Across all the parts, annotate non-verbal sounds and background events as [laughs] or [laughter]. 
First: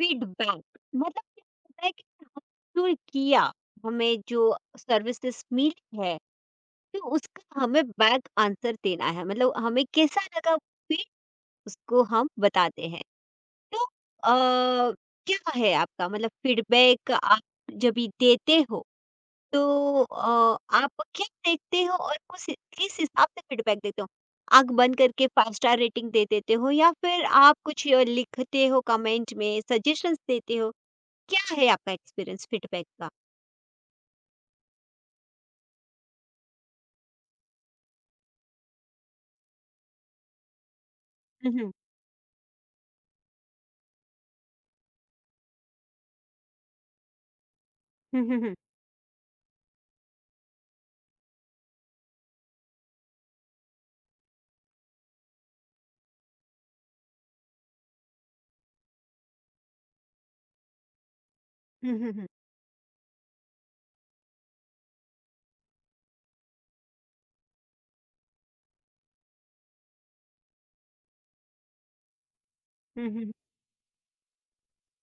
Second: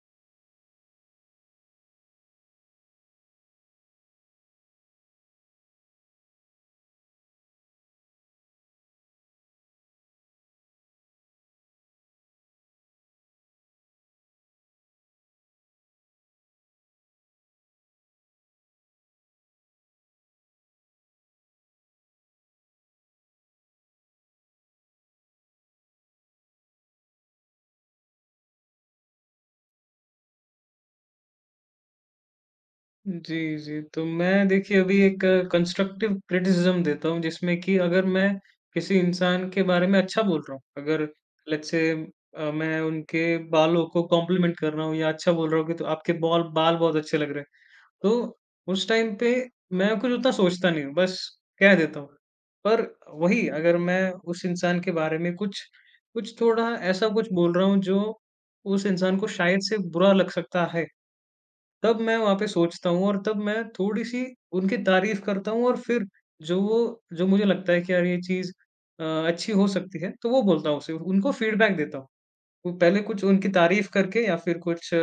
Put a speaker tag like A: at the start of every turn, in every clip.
A: Feedback मतलब क्या होता है कि हम जो किया हमें जो सर्विसेज मिली है तो उसका हमें बैक आंसर देना है। मतलब हमें कैसा लगा फिर उसको हम बताते हैं। तो आ, क्या है आपका मतलब फीडबैक आप जब भी देते हो तो आप क्या देखते हो और कुछ किस हिसाब से फीडबैक देते हो? आंख बंद करके फाइव स्टार रेटिंग दे देते हो या फिर आप कुछ लिखते हो कमेंट में, सजेशंस देते हो? क्या है आपका एक्सपीरियंस फीडबैक का?
B: जी, जी। तो मैं देखिए अभी एक कंस्ट्रक्टिव क्रिटिसिज़्म देता हूँ, जिसमें कि अगर मैं किसी इंसान के बारे में अच्छा बोल रहा हूँ, अगर
A: हुँ, हुँ।
B: लेट्स से, मैं उनके बालों को कॉम्प्लीमेंट कर रहा हूँ या अच्छा बोल रहा हूँ कि तो आपके बॉल बाल बहुत अच्छे लग रहे हैं।
A: हुँ,
B: तो
A: हुँ, हुँ।
B: उस टाइम पे मैं कुछ उतना सोचता नहीं हूँ, बस कह देता हूँ। पर वही अगर मैं उस इंसान के बारे में कुछ कुछ थोड़ा ऐसा कुछ बोल रहा हूँ, जो उस इंसान को शायद से बुरा लग सकता है,
A: हुँ,
B: तब
A: हुँ,
B: मैं
A: हुँ।
B: वहाँ पे सोचता हूँ और तब मैं थोड़ी-सी उनकी तारीफ़ करता हूँ, और फिर जो वो जो मुझे लगता है कि यार ये चीज़ अच्छी हो सकती है, तो वो बोलता हूँ उसे, उनको फीडबैक देता हूँ। वो पहले
A: हुँ,
B: कुछ
A: हुँ, हुँ।
B: उनकी तारीफ़ करके या फिर कुछ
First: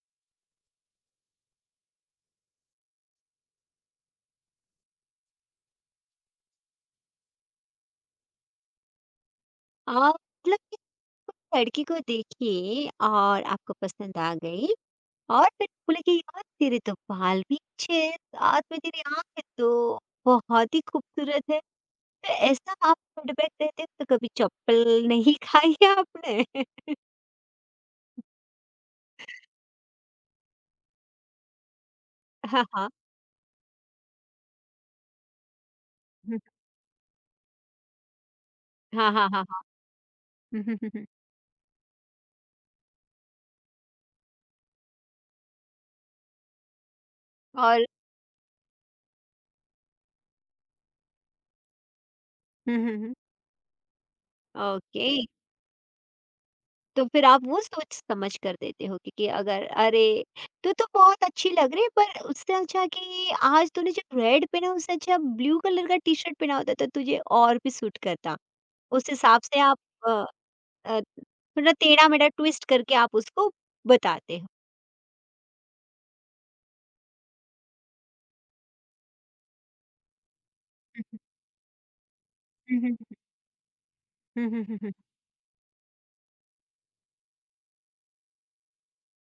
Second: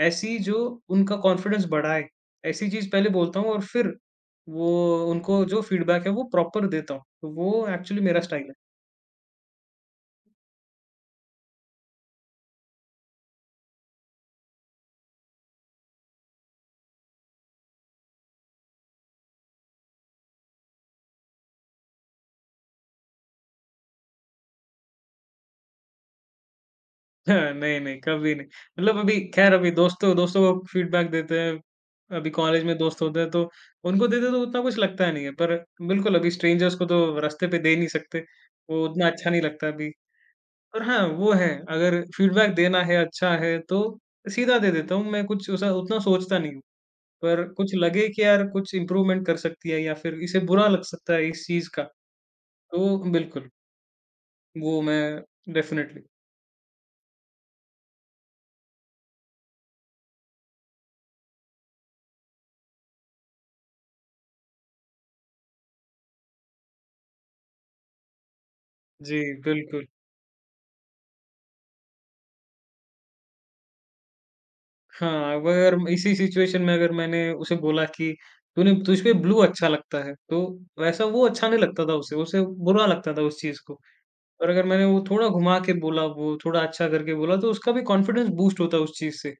B: ऐसी जो उनका कॉन्फिडेंस बढ़ाए, ऐसी चीज़ पहले बोलता हूँ और फिर वो उनको जो फीडबैक है वो प्रॉपर देता हूँ। तो वो एक्चुअली मेरा स्टाइल है।
A: मतलब कि कोई लड़की को देखिए और आपको पसंद आ गई, और फिर बोले कि यार तेरे तो बाल भी अच्छे हैं, साथ में तेरी आँखें तो बहुत ही खूबसूरत है। तो ऐसा आप फीडबैक देते हो तो कभी चप्पल नहीं [laughs] खाई है आपने? [laughs]
B: [laughs] हाँ, नहीं, नहीं, कभी नहीं। मतलब अभी ख़ैर अभी दोस्तों दोस्तों को फ़ीडबैक देते हैं, अभी कॉलेज
A: हाँ,
B: में
A: हाँ।
B: दोस्त होते हैं तो उनको देते तो उतना कुछ लगता नहीं है, पर बिल्कुल अभी
A: हुँ।
B: स्ट्रेंजर्स को तो रास्ते पे दे नहीं सकते, वो उतना
A: हाँ, हाँ,
B: अच्छा नहीं
A: हाँ, हाँ।
B: लगता अभी।
A: हुँ, हुँ,
B: और
A: हुँ, हुँ।
B: हाँ, वो है, अगर फ़ीडबैक देना है, अच्छा है तो सीधा दे देता हूँ, मैं कुछ उसा उतना सोचता नहीं हूँ। पर कुछ
A: और
B: लगे कि यार कुछ इम्प्रूवमेंट कर सकती है या फिर इसे बुरा लग सकता है इस चीज़ का,
A: हुँ, हुँ,
B: तो
A: हुँ।
B: बिल्कुल, वो
A: ओके।
B: मैं डेफ़िनेटली।
A: तो फिर आप वो सोच-समझ कर देते हो क्योंकि अगर अरे! तू तो बहुत अच्छी लग रही है पर उससे अच्छा कि आज तूने जो रेड पहना, उससे अच्छा ब्लू कलर का टी-शर्ट पहना होता तो तुझे और भी सूट करता। उस
B: जी,
A: हिसाब से आप
B: बिल्कुल।
A: अ अ, थोड़ा टेढ़ा-मेढ़ा ट्विस्ट करके आप उसको बताते हो।
B: हाँ, अगर इसी सिचुएशन में अगर मैंने उसे बोला कि तूने तुझपे ब्लू अच्छा लगता है, तो वैसा वो
A: [laughs]
B: अच्छा नहीं लगता था उसे
A: हुँ,
B: बुरा
A: हुँ।
B: लगता था उस चीज़ को।
A: हुँ,
B: और
A: हुँ, हुँ, हुँ,
B: अगर
A: हुँ, हुँ,
B: मैंने
A: हुँ।
B: वो थोड़ा घुमा के बोला, वो थोड़ा अच्छा करके बोला, तो उसका भी कॉन्फिडेंस बूस्ट होता है उस चीज़ से।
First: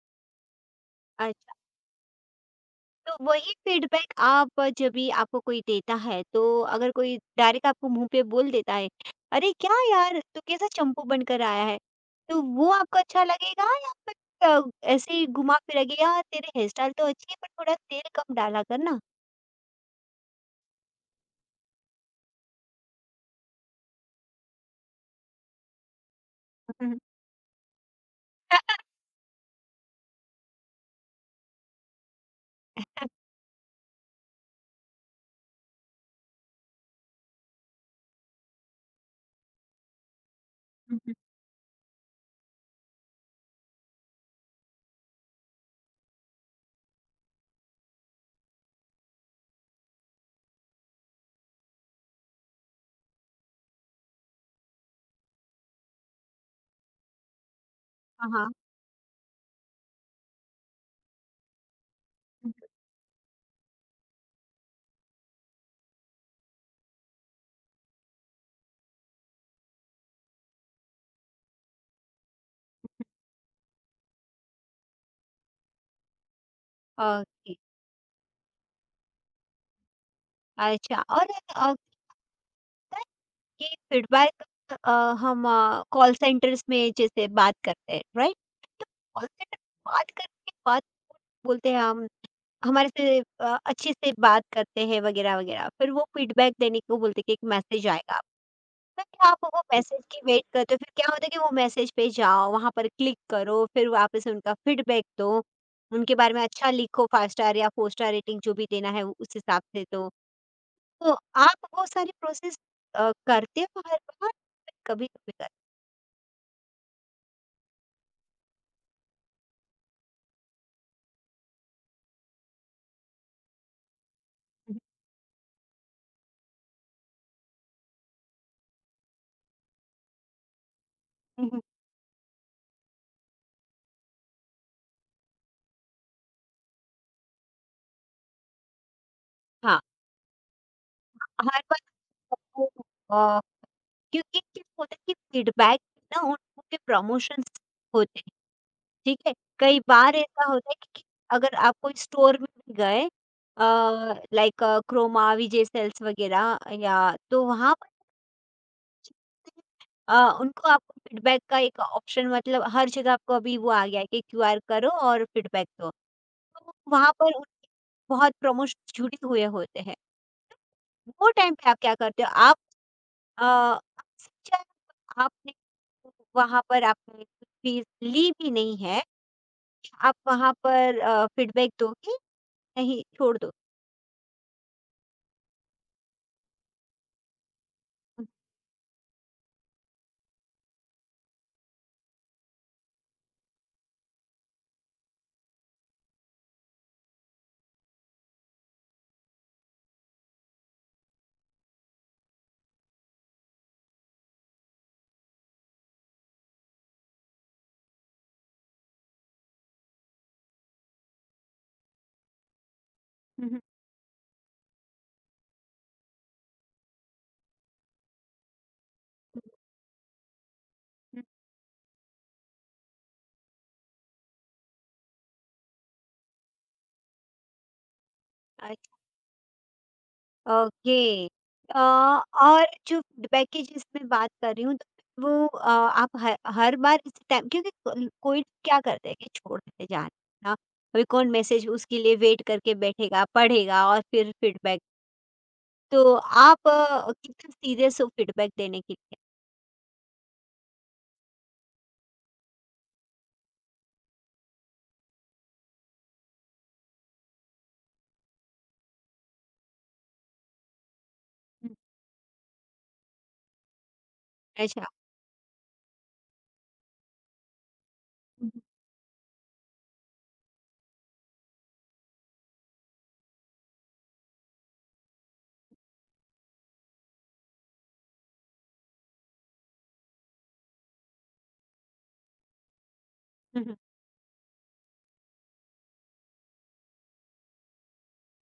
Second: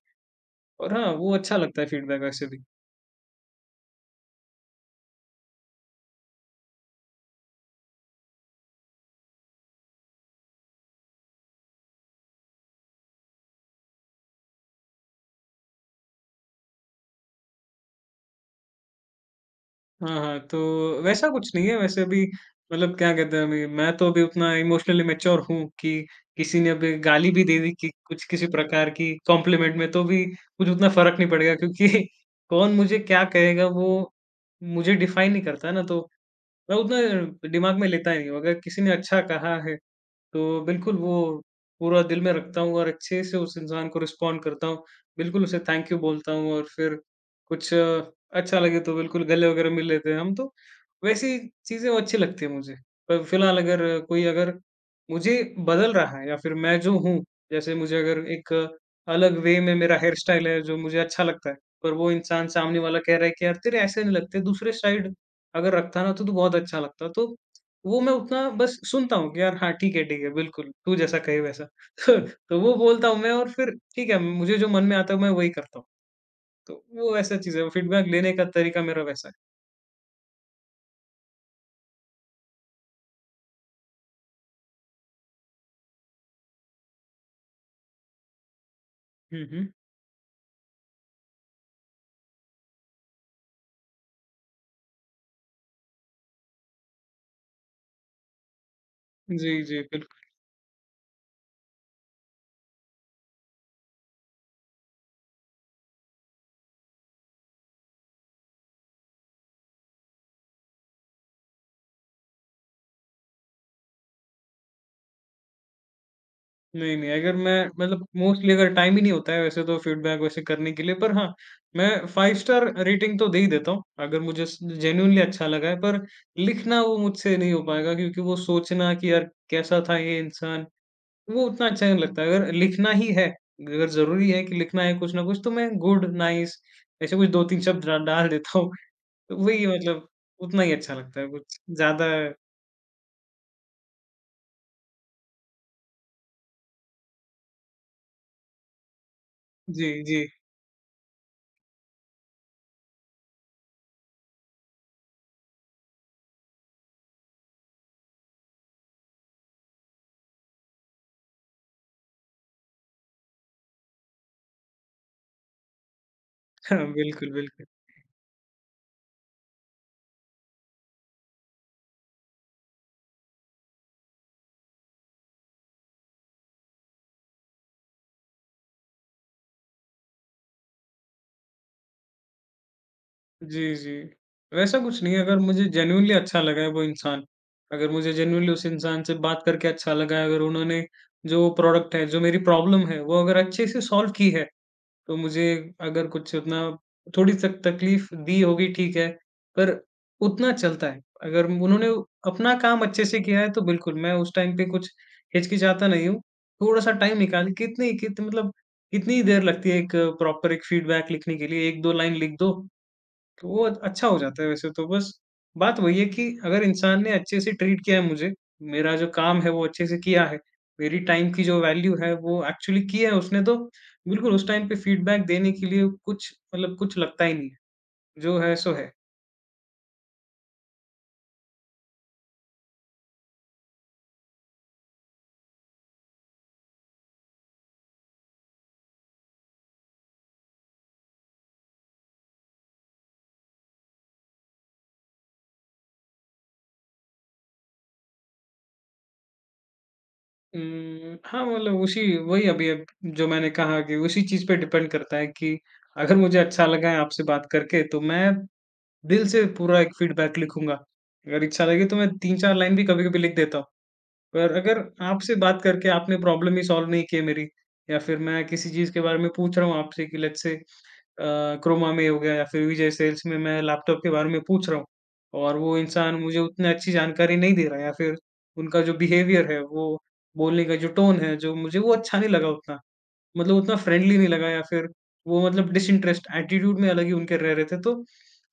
B: और हाँ, वो
A: अच्छा।
B: अच्छा लगता है फीडबैक वैसे भी।
A: तो वही फीडबैक आप जब भी आपको कोई देता है, तो अगर कोई डायरेक्ट आपको मुँह पे बोल देता है, "अरे क्या यार, तू कैसा चंपू बनकर आया है?" तो वो आपको अच्छा लगेगा, या फिर अ, ऐसे ही घुमा फिराके "यार, तेरे हेयर स्टाइल तो अच्छी है, पर थोड़ा तेल कम डाला कर ना।"
B: हाँ, हाँ, तो वैसा कुछ नहीं है वैसे अभी, मतलब क्या कहते हैं, अभी मैं तो अभी उतना इमोशनली मैच्योर हूँ कि किसी ने
A: [laughs] हाँ,
B: अभी
A: हाँ।
B: गाली भी दे दी कि कुछ किसी प्रकार की कॉम्प्लीमेंट में तो भी कुछ उतना फर्क नहीं पड़ेगा, क्योंकि [laughs] कौन मुझे क्या कहेगा वो मुझे डिफाइन नहीं करता ना, तो मैं उतना दिमाग में लेता ही नहीं हूँ। अगर किसी ने अच्छा कहा है तो बिल्कुल
A: हुँ,
B: वो
A: हुँ।
B: पूरा दिल में रखता हूँ और अच्छे से उस इंसान को रिस्पॉन्ड करता हूँ। बिल्कुल उसे थैंक यू बोलता हूँ और फिर कुछ अच्छा लगे तो बिल्कुल गले वगैरह मिल लेते हैं हम तो, वैसी चीज़ें वो अच्छी लगती है मुझे। पर फिलहाल अगर कोई अगर मुझे बदल रहा है या फिर मैं जो हूँ, जैसे मुझे अगर
A: हाँ,
B: एक अलग वे में मेरा हेयर स्टाइल है जो मुझे अच्छा लगता है, पर वो इंसान सामने वाला कह रहा है कि यार तेरे ऐसे नहीं लगते, दूसरे साइड अगर रखता ना तो तू बहुत अच्छा लगता। तो वो मैं उतना बस सुनता हूँ कि यार हाँ, ठीक है, बिल्कुल, तू जैसा कहे वैसा। [laughs] तो वो बोलता हूँ मैं और फिर ठीक है, मुझे जो मन में आता है मैं वही करता हूँ। तो वो
A: हाँ।
B: ऐसा
A: ओके,
B: चीज़ है, फीडबैक लेने का तरीका मेरा वैसा है।
A: अच्छा। और अ ये फीडबैक अ, हम कॉल सेंटर्स में जैसे बात करते हैं, राइट? तो कॉल
B: हुँ,
A: सेंटर
B: हुँ।
A: में बात करने के बाद बोलते हैं, हम हमारे से अच्छे से बात करते हैं वगैरह वगैरह, फिर वो फीडबैक देने को बोलते हैं कि एक मैसेज आएगा आपका। फिर आप
B: जी,
A: वो
B: जी,
A: मैसेज की
B: बिल्कुल।
A: वेट करते हो, फिर क्या होता है कि वो मैसेज पे जाओ, वहां पर क्लिक करो, फिर वापस उनका फीडबैक दो, उनके बारे में अच्छा लिखो, फाइव स्टार या फोर स्टार रेटिंग जो भी देना है वो उस हिसाब से दो। तो आप वो सारी प्रोसेस करते हो हर बार? कभी-कभी कर
B: नहीं, नहीं, अगर मैं मतलब मोस्टली अगर टाइम ही नहीं होता है वैसे तो फीडबैक वैसे करने के लिए, पर हाँ, मैं 5 स्टार रेटिंग तो दे ही देता हूँ, अगर मुझे स
A: हुँ,
B: जेन्युइनली अच्छा लगा है, पर लिखना वो मुझसे नहीं हो पाएगा, क्योंकि वो सोचना कि यार कैसा था ये इंसान? वो
A: हुँ, हुँ,
B: उतना अच्छा नहीं लगता है। अगर लिखना ही है, अगर ज़रूरी है कि लिखना है कुछ ना कुछ, तो मैं गुड, नाइस ऐसे कुछ 2-3 शब्द डा डाल देता हूँ। तो वही
A: हाँ,
B: मतलब उतना ही अच्छा लगता है, कुछ
A: हर बार
B: ज़्यादा।
A: आपको अ, क्योंकि क्या होता है कि फीडबैक ना, उन लोगों के प्रमोशंस होते हैं, ठीक है? कई
B: जी,
A: बार
B: जी।
A: ऐसा होता है कि अगर आप कोई स्टोर में भी गए लाइक क्रोमा, विजय सेल्स वगैरह, या तो वहाँ पर अ, उनको आपको फीडबैक का एक ऑप्शन, मतलब हर जगह आपको अभी वो आ गया है कि क्यूआर करो और फीडबैक दो। तो
B: हाँ,
A: वहाँ
B: बिल्कुल,
A: पर
B: बिल्कुल।
A: उनके बहुत प्रमोशंस जुड़े हुए होते हैं। वो टाइम पे आप क्या करते हो? आप आप सोचा है, आपने वहाँ पर आपने कुछ फीस ली भी नहीं है। आप वहाँ पर फीडबैक दोगे? नहीं, छोड़ दो?
B: जी, जी। वैसा कुछ नहीं है, अगर मुझे जेन्युइनली अच्छा लगा है वो इंसान, अगर मुझे
A: हुँ।
B: जेन्युइनली उस इंसान से बात करके अच्छा लगा है, अगर उन्होंने जो प्रोडक्ट है, जो मेरी प्रॉब्लम है, वो अगर अच्छे से सॉल्व की है, तो मुझे अगर कुछ उतना थोड़ी-सक तकलीफ़ दी होगी, ठीक है, पर उतना चलता है। अगर उन्होंने अपना काम अच्छे से किया है तो बिल्कुल मैं उस टाइम पे कुछ हिचकिचाता नहीं हूँ। थोड़ा-सा टाइम निकाल, कितनी कित मतलब कितनी देर लगती है एक प्रॉपर एक फ़ीडबैक लिखने के लिए, 1-2 लाइन लिख दो तो
A: हुँ, हुँ,
B: वो अच्छा हो जाता है वैसे, तो बस बात वही है कि अगर इंसान ने अच्छे से ट्रीट किया है मुझे, मेरा जो
A: हुँ,
B: काम है वो अच्छे से किया है, मेरी
A: हुँ।
B: टाइम की जो वैल्यू है वो एक्चुअली की है उसने, तो बिल्कुल उस टाइम पे फीडबैक देने के लिए कुछ मतलब कुछ लगता ही नहीं है। जो है
A: अ
B: सो है।
A: ओके। अ, और जो पैकेजेज़ में बात कर रही हूँ तो वो आप हर हर बार इस टाइम क्योंकि कोल कोई क्या करता है कि छोड़ देते जा ना, अभी कौन मैसेज उसके लिए वेट करके बैठेगा, पढ़ेगा और फिर फीडबैक। तो आप कितना सीरियस हो फीडबैक देने के लिए?
B: हाँ, मतलब उसी वही अभी अब जो मैंने कहा कि उसी चीज़ पे डिपेंड करता है कि अगर मुझे अच्छा लगा है आपसे बात करके तो मैं दिल से पूरा एक फीडबैक लिखूँगा। अगर इच्छा
A: हुँ,
B: लगी तो मैं 3-4 लाइन भी कभी-कभी लिख देता हूँ। पर
A: अच्छा।
B: अगर आपसे बात करके आपने प्रॉब्लम ही सॉल्व नहीं की है मेरी, या फिर मैं
A: हुँ, हुँ,
B: किसी चीज़ के बारे में पूछ रहा हूँ आपसे कि लेट्स से क्रोमा में हो गया या फिर विजय सेल्स में मैं लैपटॉप के बारे में पूछ रहा हूँ, और वो इंसान मुझे उतनी अच्छी जानकारी नहीं दे रहा है, या फिर उनका जो बिहेवियर है, वो बोलने का जो टोन है, जो मुझे वो अच्छा नहीं लगा उतना, मतलब
A: हुँ, हुँ।
B: उतना फ्रेंडली नहीं लगा, या फिर वो मतलब डिसइंटरेस्ट एटीट्यूड में अलग ही उनके रह रहे थे। तो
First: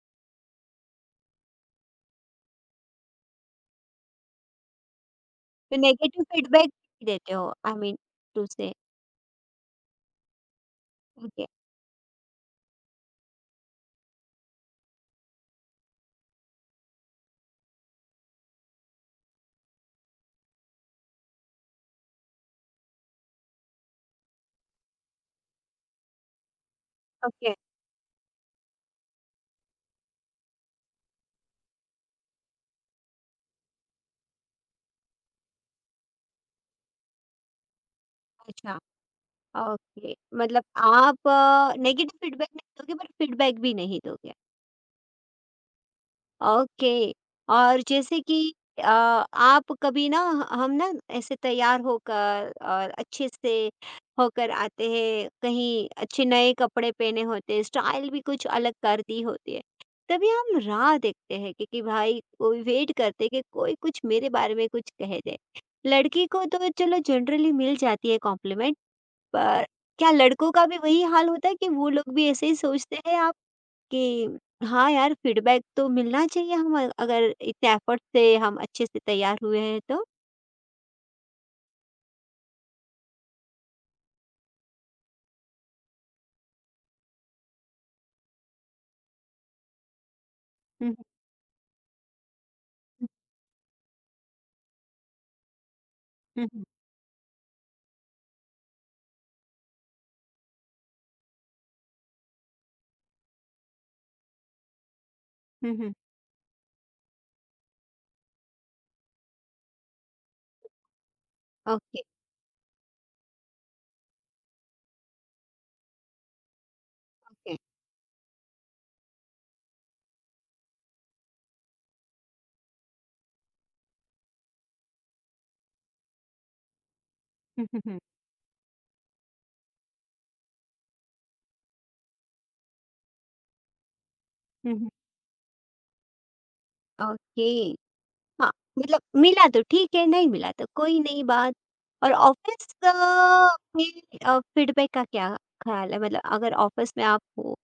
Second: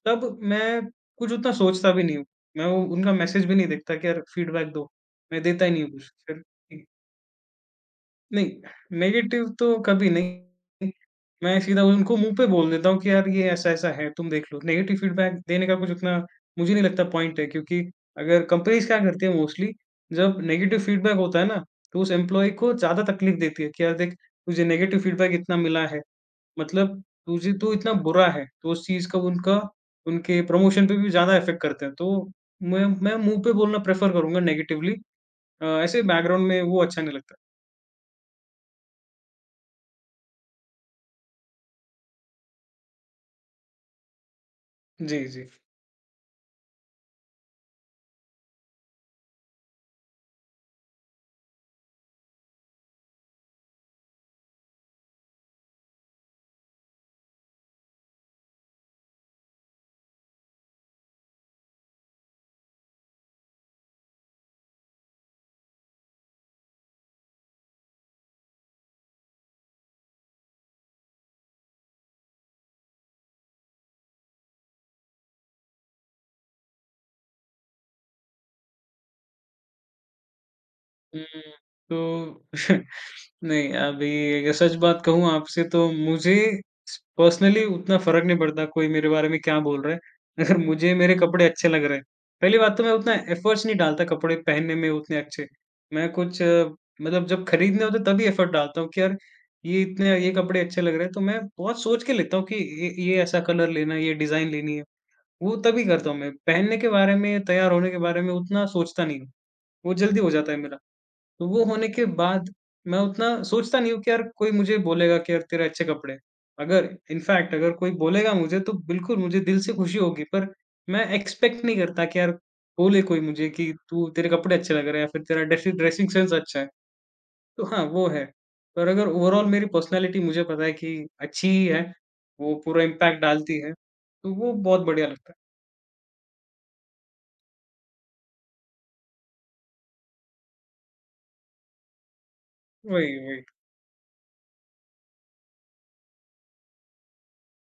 B: तब मैं कुछ उतना सोचता भी नहीं हूँ। मैं वो उनका मैसेज भी नहीं देखता कि यार फीडबैक दो, मैं देता ही
A: तो
B: नहीं हूँ कुछ।
A: नेगेटिव
B: फिर
A: फीडबैक देते हो, आई मीन
B: नहीं,
A: दूसरे।
B: नेगेटिव तो कभी नहीं।
A: ओके,
B: मैं सीधा उनको मुँह पे बोल देता हूँ कि यार ये ऐसा-ऐसा है, तुम देख लो। नेगेटिव फीडबैक देने का कुछ उतना मुझे नहीं लगता पॉइंट है, क्योंकि अगर कंपनीज़ क्या करती है मोस्टली, जब नेगेटिव फीडबैक होता है ना, तो उस एम्प्लॉयी को ज़्यादा तकलीफ देती है कि यार देख, तुझे नेगेटिव फीडबैक इतना मिला है, मतलब
A: ओके।
B: तुझे तो इतना बुरा है। तो उस चीज़ का उनका उनके प्रमोशन पे भी ज़्यादा इफ़ेक्ट करता है। तो मैं मैं मुँह पे बोलना प्रेफ़र करूँगा नेगेटिवली। ऐसे बैकग्राउंड में वो अच्छा नहीं लगता।
A: अच्छा, ओके। मतलब आप नेगेटिव फीडबैक नहीं दोगे पर फीडबैक भी नहीं दोगे।
B: जी, जी।
A: ओके। और जैसे कि आप कभी ना, हम ना ऐसे तैयार होकर और अच्छे से होकर आते हैं, कहीं अच्छे नए कपड़े पहने होते हैं, स्टाइल भी कुछ अलग कर दी होती है। तभी हम राह देखते हैं कि भाई, कोई वेट करते हैं कि कोई कुछ मेरे बारे में कुछ कह दे। लड़की को तो चलो जनरली मिल जाती है कॉम्प्लीमेंट, पर क्या लड़कों का भी वही हाल होता है कि वो लोग भी ऐसे ही सोचते हैं आप? कि हाँ यार, फीडबैक तो मिलना चाहिए हम, अगर इतने एफर्ट से हम अच्छे से तैयार हुए हैं तो?
B: हुँ, तो [laughs] नहीं, अभी अगर सच बात कहूँ आपसे तो मुझे पर्सनली उतना फ़र्क नहीं पड़ता कोई मेरे बारे में क्या बोल रहा है। [laughs] अगर
A: हुँ,
B: मुझे
A: हुँ,
B: मेरे कपड़े अच्छे लग रहे हैं, पहली बात तो मैं
A: हुँ,
B: उतना एफ़र्ट्स नहीं डालता कपड़े पहनने में उतने अच्छे। मैं कुछ
A: हुँ, हुँ,
B: मतलब जब खरीदने होते हैं तभी एफ़र्ट डालता हूँ कि यार ये कपड़े अच्छे लग रहे हैं, तो मैं बहुत सोच के लेता हूँ कि ये ऐसा कलर लेना है, ये डिज़ाइन लेनी है, वो
A: हुँ,
B: तभी
A: हुँ।
B: करता हूँ मैं। पहनने के बारे में, तैयार होने के बारे में उतना सोचता नहीं हूँ, वो जल्दी हो जाता है मेरा। तो वो होने
A: ओके,
B: के बाद मैं उतना सोचता नहीं हूँ कि यार कोई मुझे बोलेगा कि यार तेरे अच्छे कपड़े हैं। अगर
A: ओके।
B: इनफैक्ट अगर कोई बोलेगा मुझे तो बिल्कुल मुझे दिल से खुशी होगी, पर मैं एक्सपेक्ट नहीं करता कि यार बोले कोई मुझे कि तू तेरे कपड़े अच्छे लग रहे हैं या फिर तेरा ड्रेसिंग ड्रेसिंग सेंस अच्छा है, तो
A: हुँ, हुँ,
B: हाँ
A: हुँ,
B: वो है, पर अगर ओवरऑल मेरी पर्सनैलिटी मुझे पता है कि अच्छी ही है, वो पूरा इम्पैक्ट डालती है तो वो
A: हुँ,
B: बहुत
A: हुँ।
B: बढ़िया लगता
A: ओके। हाँ, मतलब मिला तो ठीक है, नहीं मिला तो कोई नहीं बात। और ऑफ़िस
B: है, वही वही।
A: में फ़ीडबैक का क्या ख़्याल है? मतलब अगर ऑफ़िस में आप हो,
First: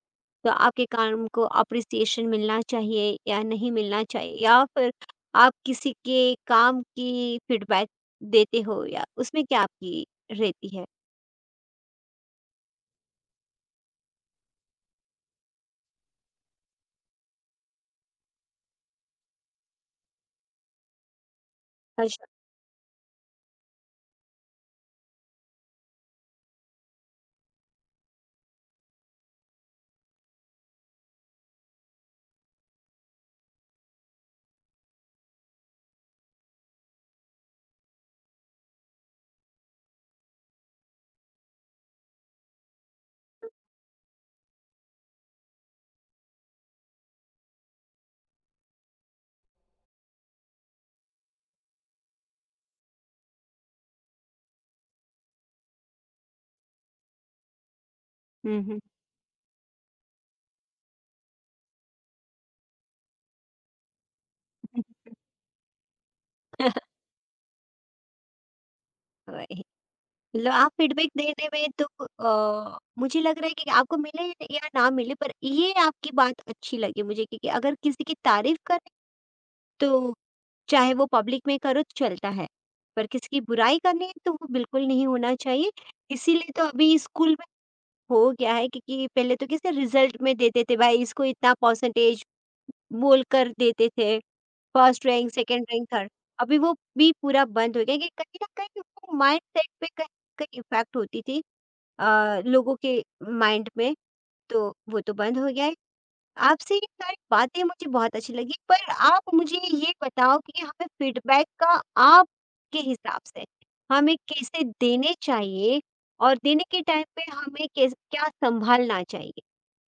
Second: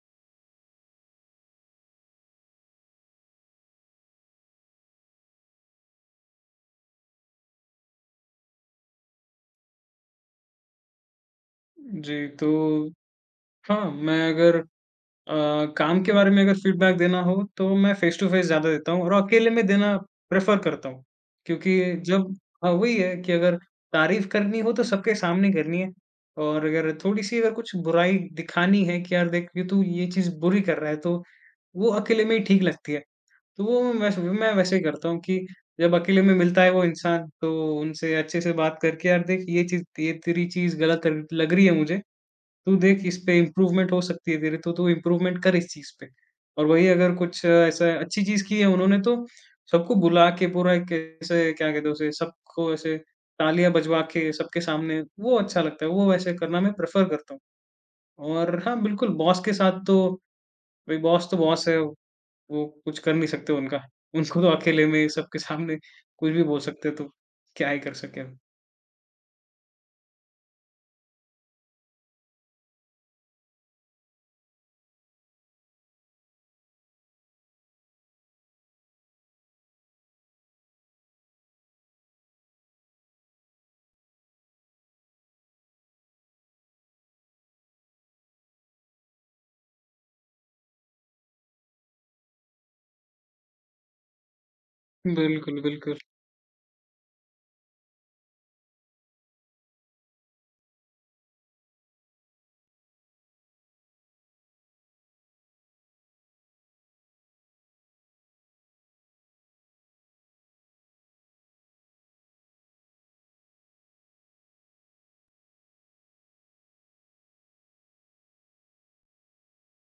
A: तो आपके काम को अप्रिसिएशन मिलना चाहिए या नहीं मिलना चाहिए? या फिर आप किसी के काम की फ़ीडबैक देते हो, या उसमें क्या आपकी रहती है?
B: जी, तो हाँ, मैं अगर अ, काम के बारे में अगर फीडबैक देना हो तो मैं फेस टू फेस ज़्यादा देता हूँ और अकेले में देना प्रेफ़र करता हूँ। क्योंकि
A: अच्छा।
B: जब हाँ, वही है कि अगर तारीफ़ करनी हो तो सबके सामने करनी है, और अगर थोड़ी-सी अगर कुछ बुराई दिखानी है कि यार देख ये चीज़ बुरी कर रहा है, तो वो अकेले में ही ठीक लगती है। तो वो वैस मैं वैसे ही करता हूँ कि जब अकेले में मिलता है वो इंसान, तो उनसे अच्छे से बात करके, यार देख ये तेरी चीज़ गलत लग लग रही है मुझे, तू देख इस पे इम्प्रूवमेंट हो सकती है तेरी, तो तू इम्प्रूवमेंट कर इस चीज़ पे। और वही अगर कुछ ऐसा अच्छी चीज़ की है उन्होंने तो सबको बुला के पूरा एक, ऐसे क्या कहते हैं उसे, सबको ऐसे तालियाँ बजवा के सबके सामने, वो अच्छा लगता है, वो वैसे करना मैं प्रेफ़र करता हूँ।
A: हुँ,
B: और
A: हुँ।
B: हाँ, बिल्कुल बॉस के साथ तो भई बॉस तो बॉस है, वो कुछ कर नहीं सकते उनका। उनको तो अकेले में सबके सामने कुछ भी बोल सकते हैं,
A: [laughs]
B: तो क्या ही कर सके हम।
A: वही। मतलब आप फीडबैक देने में तो मुझे लग रहा है कि आपको मिले या ना मिले, पर ये आपकी बात अच्छी लगी मुझे कि अगर किसी की तारीफ करें तो चाहे वो पब्लिक में करो तो चलता है। पर किसी की बुराई करनी है तो वो बिल्कुल नहीं होना चाहिए। इसीलिए तो अभी स्कूल हो गया है, क्योंकि पहले तो कैसे रिजल्ट में देते थे भाई, इसको इतना परसेंटेज बोल कर देते थे, फर्स्ट रैंक,
B: बिल्कुल,
A: सेकंड रैंक,
B: बिल्कुल।
A: थर्ड। अभी वो भी पूरा बंद हो गया कि कहीं ना कहीं वो माइंड सेट पे कहीं कहीं इफेक्ट होती थी लोगों के माइंड में। तो वो तो बंद हो गया है। आपसे ये सारी बातें मुझे बहुत अच्छी लगी, पर आप मुझे ये बताओ कि हमें फीडबैक का आपके हिसाब से हमें कैसे देने चाहिए, और देने के टाइम पे हमें कैस क्या सँभालना चाहिए?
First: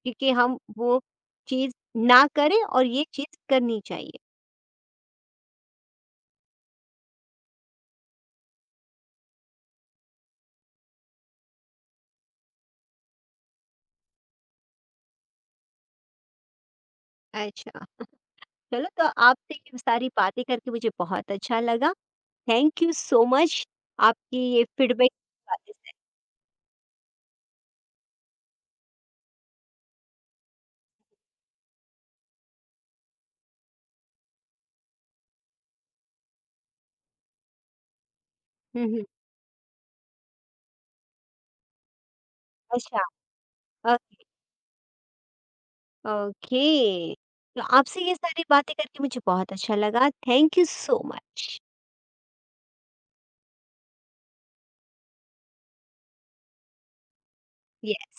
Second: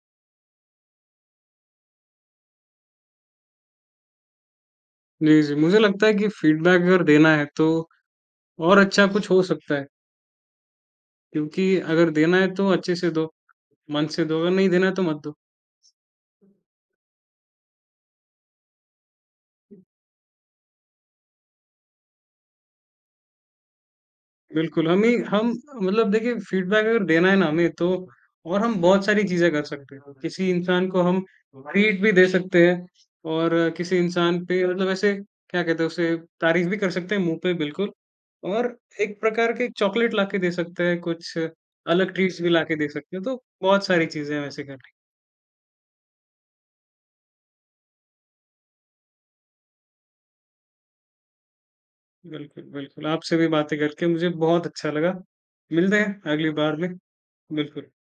A: क्योंकि हम वो चीज़ ना करें और ये चीज़ करनी चाहिए।
B: जी, जी, मुझे लगता है कि फीडबैक अगर देना है तो और अच्छा कुछ हो सकता है, क्योंकि अगर देना है तो अच्छे से दो, मन से दो, अगर नहीं देना है तो मत दो।
A: अच्छा, चलो, तो आपसे ये सारी बातें करके मुझे बहुत अच्छा लगा। थैंक यू सो मच आपकी ये
B: बिल्कुल, हम
A: फीडबैक
B: ही हम
A: बातें से।
B: मतलब देखिए फीडबैक अगर देना है ना हमें तो, और हम बहुत सारी चीज़ें कर सकते हैं। किसी इंसान को हम ट्रीट भी दे सकते हैं, और किसी इंसान पे मतलब ऐसे क्या कहते हैं उसे, तारीफ भी कर सकते हैं मुँह पे बिल्कुल, और
A: हुँ, हुँ।
B: एक प्रकार के चॉकलेट लाके दे सकते हैं, कुछ अलग ट्रीट्स भी लाके दे
A: अच्छा,
B: सकते हैं, तो बहुत सारी
A: ओके।
B: चीज़ें हम ऐसे कर।
A: ओके। तो आपसे ये सारी बातें करके मुझे बहुत अच्छा लगा। Thank you so much.
B: बिल्कुल, बिल्कुल, आपसे भी बातें करके मुझे बहुत अच्छा लगा। मिलते हैं अगली बार में, बिल्कुल।
A: ये